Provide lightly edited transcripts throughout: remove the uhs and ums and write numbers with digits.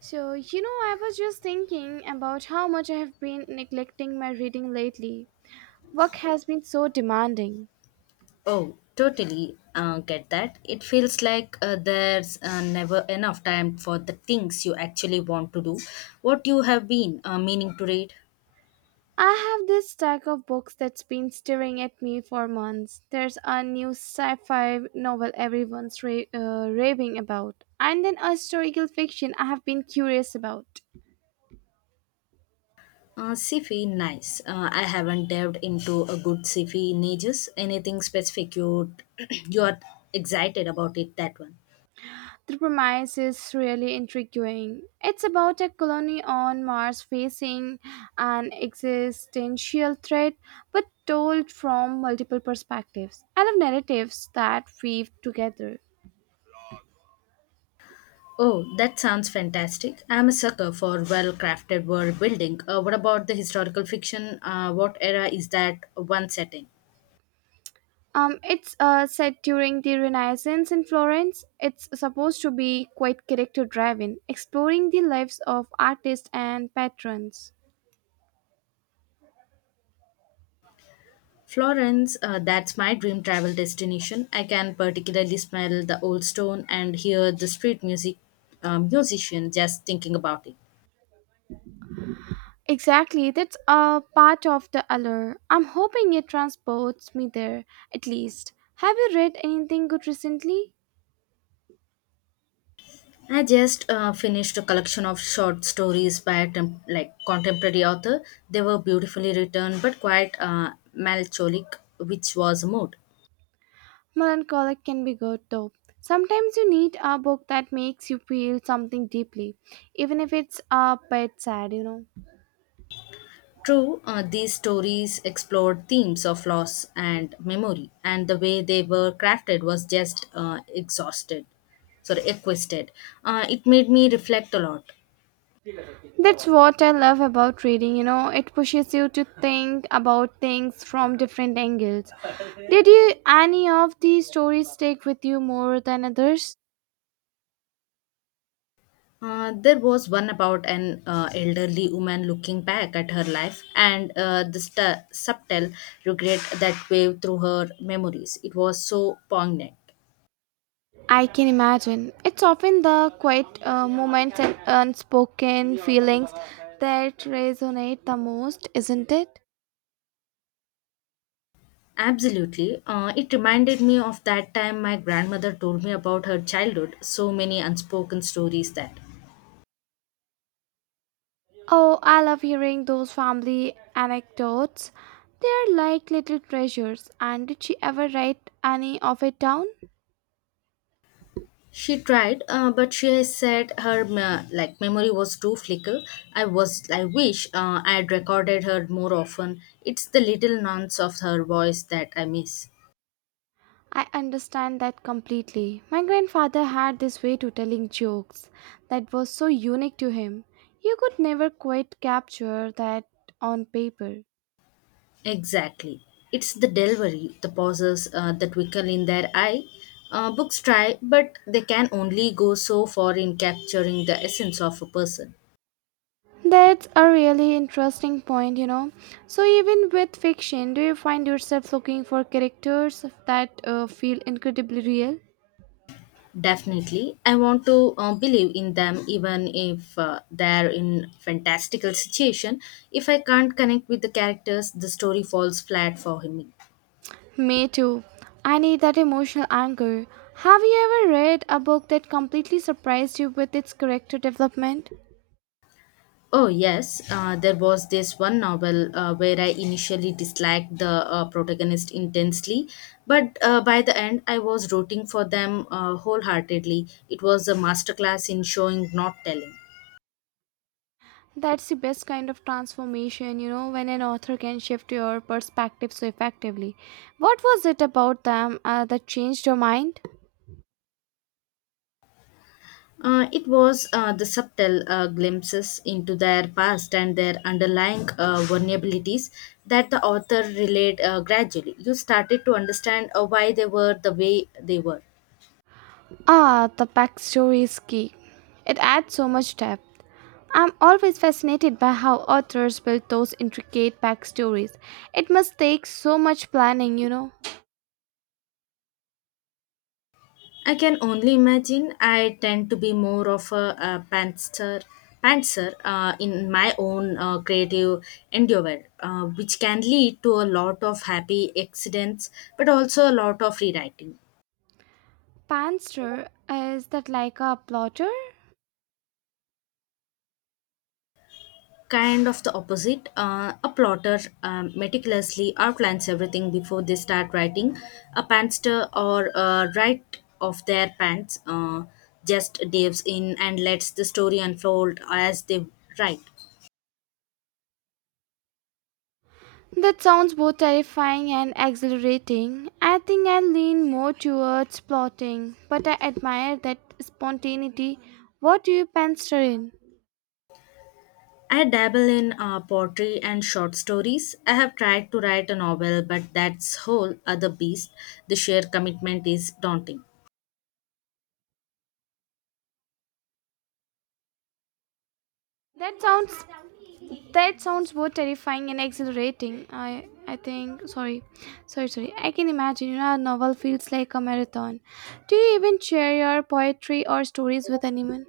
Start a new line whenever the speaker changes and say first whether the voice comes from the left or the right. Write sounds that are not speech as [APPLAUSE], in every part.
right: So, you know, I was just thinking about how much I have been neglecting my reading lately. Work has been so demanding.
left: Oh, totally get that. It feels like there's never enough time for the things you actually want to do. What you have been meaning to read?
right: I have this stack of books that's been staring at me for months. There's a new sci fi novel everyone's raving about, and then a historical fiction I have been curious about.
left: Sci-fi, nice. I haven't delved into a good sci-fi in ages. Anything specific you [CLEARS THROAT] you are excited about it? That one.
right: The premise is really intriguing. It's about a colony on Mars facing an existential threat, but told from multiple perspectives. I love narratives that weave together.
left: Oh, that sounds fantastic. I'm a sucker for well-crafted world building. What about the historical fiction? What era is that one set in?
right: It's set during the Renaissance in Florence. It's supposed to be quite character driven, exploring the lives of artists and patrons.
left: Florence, that's my dream travel destination. I can particularly smell the old stone and hear the street music musician just thinking about it.
right: Exactly, that's a part of the allure. I'm hoping it transports me there, at least. Have you read anything good recently?
left: I just finished a collection of short stories by a like contemporary author. They were beautifully written but quite melancholic, which was a mood.
right: Melancholic can be good, though. Sometimes you need a book that makes you feel something deeply, even if it's a bit sad, you know.
left: True, these stories explored themes of loss and memory, and the way they were crafted was just exquisite. It made me reflect a lot.
right: That's what I love about reading, you know, it pushes you to think about things from different angles. Did you any of these stories stick with you more than others?
left: There was one about an elderly woman looking back at her life and the subtle regret that waved through her memories. It was so poignant.
right: I can imagine. It's often the quiet moments and unspoken feelings that resonate the most, isn't it?
left: Absolutely. It reminded me of that time my grandmother told me about her childhood, so many unspoken stories there.
right: Oh, I love hearing those family anecdotes. They're like little treasures. And did she ever write any of it down?
left: She tried, but she said her like memory was too fickle. I wish I had recorded her more often. It's the little nuance of her voice that I miss.
right: I understand that completely. My grandfather had this way to telling jokes that was so unique to him. You could never quite capture that on paper.
left: Exactly. It's the delivery, the pauses that twinkle in their eye. Books try, but they can only go so far in capturing the essence of a person.
right: That's a really interesting point, you know. So, even with fiction, do you find yourself looking for characters that feel incredibly real?
left: Definitely. I want to believe in them even if they're in fantastical situation. If I can't connect with the characters, the story falls flat for me.
right: Me too. I need that emotional anchor. Have you ever read a book that completely surprised you with its character development?
left: Oh yes, there was this one novel where I initially disliked the protagonist intensely, but by the end I was rooting for them wholeheartedly. It was a masterclass in showing not telling.
right: That's the best kind of transformation, you know, when an author can shift your perspective so effectively. What was it about them that changed your mind?
left: It was the subtle glimpses into their past and their underlying vulnerabilities that the author relayed gradually. You started to understand why they were the way they were.
right: Ah, the backstory is key. It adds so much depth. I'm always fascinated by how authors build those intricate backstories. It must take so much planning, you know.
left: I can only imagine I tend to be more of a pantser in my own creative endeavor, which can lead to a lot of happy accidents but also a lot of rewriting.
right: Panster, is that like a plotter?
left: Kind of the opposite. A plotter meticulously outlines everything before they start writing. A pantster or right of their pants just dives in and lets the story unfold as they write.
right: That sounds both terrifying and exhilarating. I think I lean more towards plotting, but I admire that spontaneity. What do you panster in?
left: I dabble in poetry and short stories. I have tried to write a novel, but that's whole other beast. The sheer commitment is daunting.
right: That sounds That sounds both terrifying and exhilarating. I think sorry. Sorry, sorry. I can imagine, you know, a novel feels like a marathon. Do you even share your poetry or stories with anyone?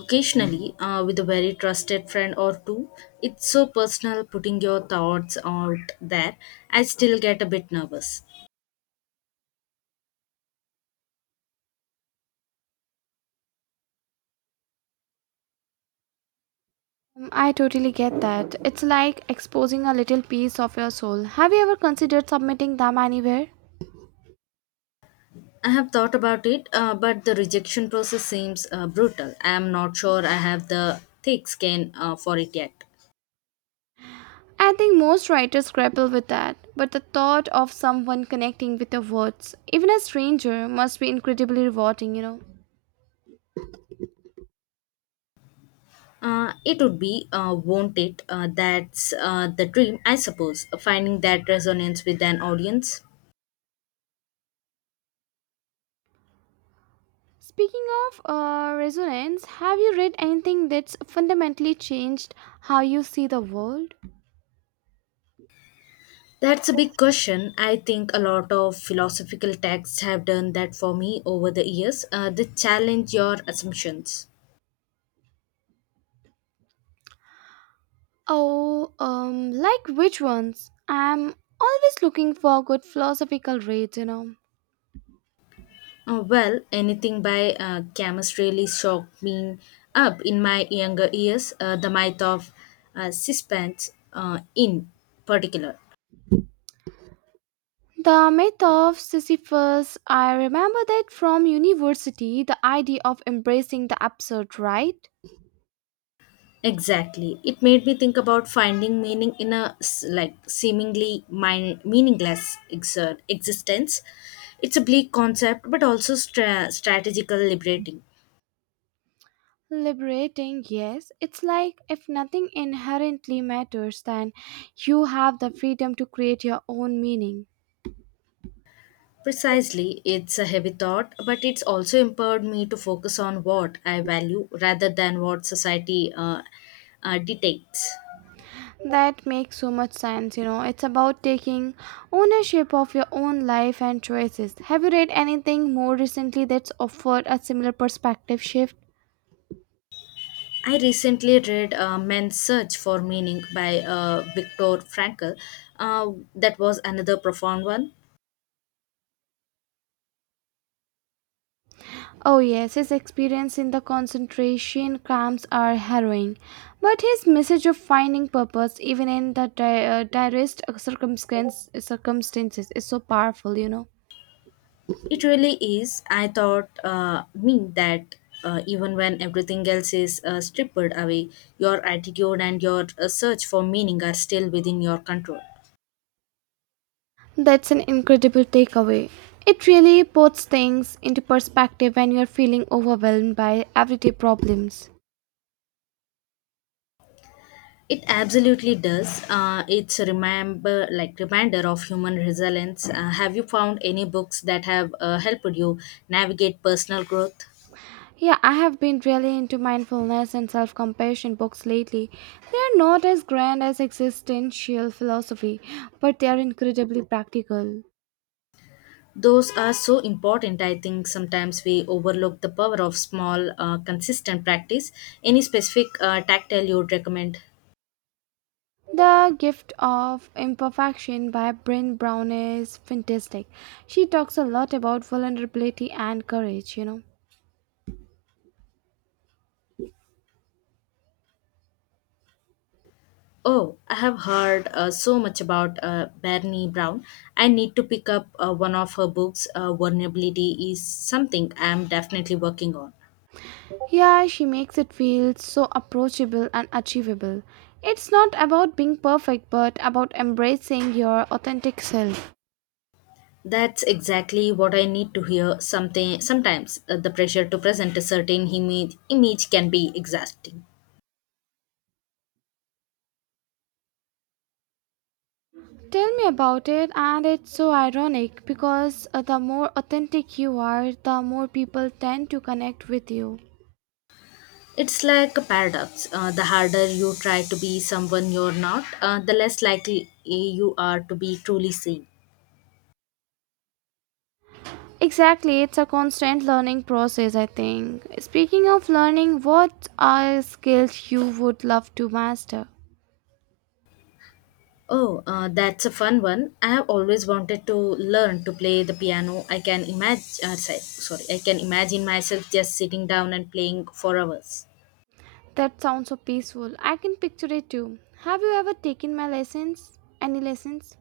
left: Occasionally with a very trusted friend or two, it's so personal putting your thoughts out there. I still get a bit nervous.
right: I totally get that. It's like exposing a little piece of your soul. Have you ever considered submitting them anywhere?
left: I have thought about it, but the rejection process seems brutal. I am not sure I have the thick skin for it yet.
right: I think most writers grapple with that, but the thought of someone connecting with your words, even a stranger, must be incredibly rewarding, you know.
left: It would be, won't it? That's the dream, I suppose, finding that resonance with an audience.
right: Speaking of resonance, have you read anything that's fundamentally changed how you see the world?
left: That's a big question. I think a lot of philosophical texts have done that for me over the years. They challenge your assumptions.
right: Oh, like which ones? I'm always looking for good philosophical reads, you know.
left: Well, anything by Camus really shocked me up in my younger years, the myth of suspense in particular.
right: The myth of Sisyphus, I remember that from university, the idea of embracing the absurd, right?
left: Exactly. It made me think about finding meaning in a like meaningless existence. It's a bleak concept, but also strategical liberating.
right: Liberating, yes. It's like if nothing inherently matters, then you have the freedom to create your own meaning.
left: Precisely, it's a heavy thought, but it's also empowered me to focus on what I value rather than what society dictates.
right: That makes so much sense, you know. It's about taking ownership of your own life and choices. Have you read anything more recently that's offered a similar perspective shift?
left: I recently read Men's Search for Meaning by Viktor Frankl. Uh, that was another profound one.
right: Oh, yes, his experience in the concentration camps are harrowing. But his message of finding purpose, even in the direst circumstances, is so powerful, you know.
left: It really is. I thought me that even when everything else is stripped away, your attitude and your search for meaning are still within your control.
right: That's an incredible takeaway. It really puts things into perspective when you're feeling overwhelmed by everyday problems.
left: It absolutely does. It's a like reminder of human resilience. Have you found any books that have helped you navigate personal growth?
right: Yeah, I have been really into mindfulness and self compassion books lately. They are not as grand as existential philosophy, but they are incredibly practical.
left: Those are so important. I think sometimes we overlook the power of small, consistent practice. Any specific tactile you would recommend?
right: The Gift of Imperfection by Bryn Brown is fantastic. She talks a lot about vulnerability and courage, you know.
left: Oh, I have heard so much about Bernie Brown. I need to pick up one of her books. Vulnerability is something I am definitely working on.
right: Yeah, she makes it feel so approachable and achievable. It's not about being perfect, but about embracing your authentic self.
left: That's exactly what I need to hear. Something sometimes the pressure to present a certain image can be exhausting.
right: Tell me about it, and it's so ironic because the more authentic you are, the more people tend to connect with you.
left: It's like a paradox. The harder you try to be someone you're not, the less likely you are to be truly seen.
right: Exactly, it's a constant learning process, I think. Speaking of learning, what are skills you would love to master?
left: Oh, that's a fun one. I have always wanted to learn to play the piano. I can imagine. Sorry, sorry, I can imagine myself just sitting down and playing for hours.
right: That sounds so peaceful. I can picture it too. Have you ever taken my lessons? Any lessons?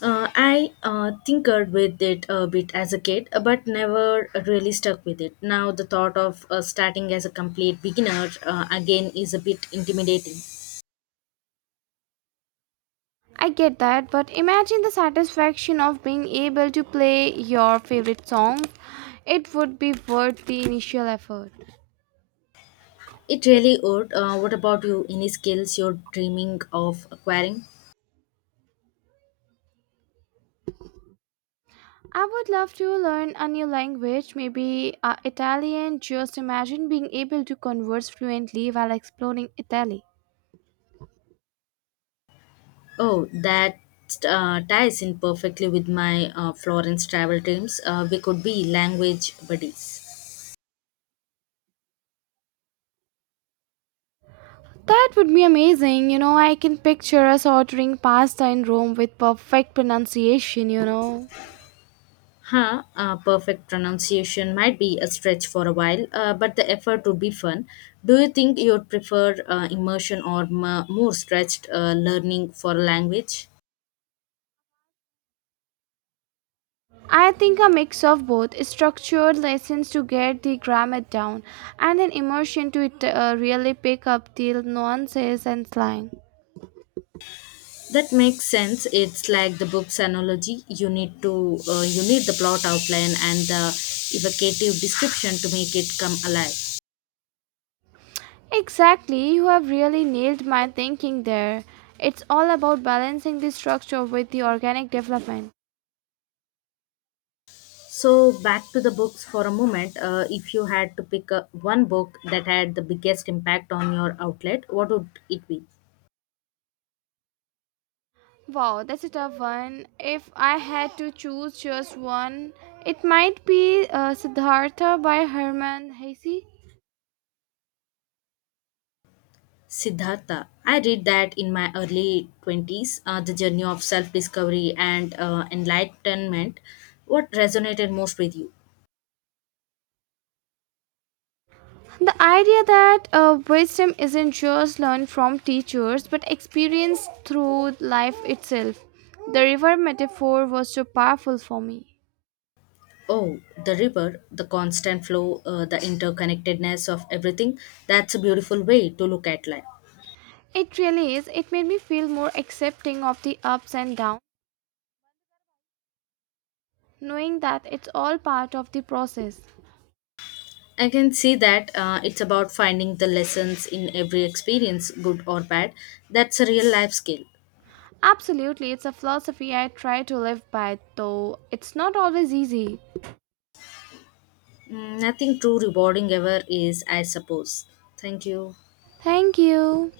left: I tinkered with it a bit as a kid, but never really stuck with it. Now, the thought of starting as a complete beginner again is a bit intimidating.
right: I get that, but imagine the satisfaction of being able to play your favorite song. It would be worth the initial effort.
left: It really would. What about you? Any skills you're dreaming of acquiring?
right: I would love to learn a new language, maybe Italian. Just imagine being able to converse fluently while exploring Italy.
left: Oh, that ties in perfectly with my Florence travel dreams. We could be language buddies.
right: That would be amazing. You know, I can picture us ordering pasta in Rome with perfect pronunciation, you know.
left: Huh, perfect pronunciation might be a stretch for a while, but the effort would be fun. Do you think you'd prefer immersion or more stretched learning for a language?
right: I think a mix of both structured lessons to get the grammar down and an immersion to it, really pick up the nuances and slang.
left: That makes sense. It's like the book's analogy. You need the plot outline and the evocative description to make it come alive.
right: Exactly, you have really nailed my thinking there. It's all about balancing the structure with the organic development.
left: So back to the books for a moment. If you had to pick one book that had the biggest impact on your outlet, what would it be?
right: Wow, that's a tough one. If I had to choose just one, it might be Siddhartha by Herman Hesse.
left: Siddhartha. I read that in my early 20s, The Journey of Self Discovery and Enlightenment. What resonated most with you?
right: The idea that wisdom isn't just learned from teachers but experienced through life itself. The river metaphor was so powerful for me.
left: Oh, the river, the constant flow, the interconnectedness of everything. That's a beautiful way to look at life.
right: It really is. It made me feel more accepting of the ups and downs, knowing that it's all part of the process.
left: I can see that it's about finding the lessons in every experience, good or bad. That's a real life skill.
right: Absolutely, it's a philosophy I try to live by, though it's not always easy.
left: Mm, nothing too rewarding ever is, I suppose. Thank you.
right: Thank you.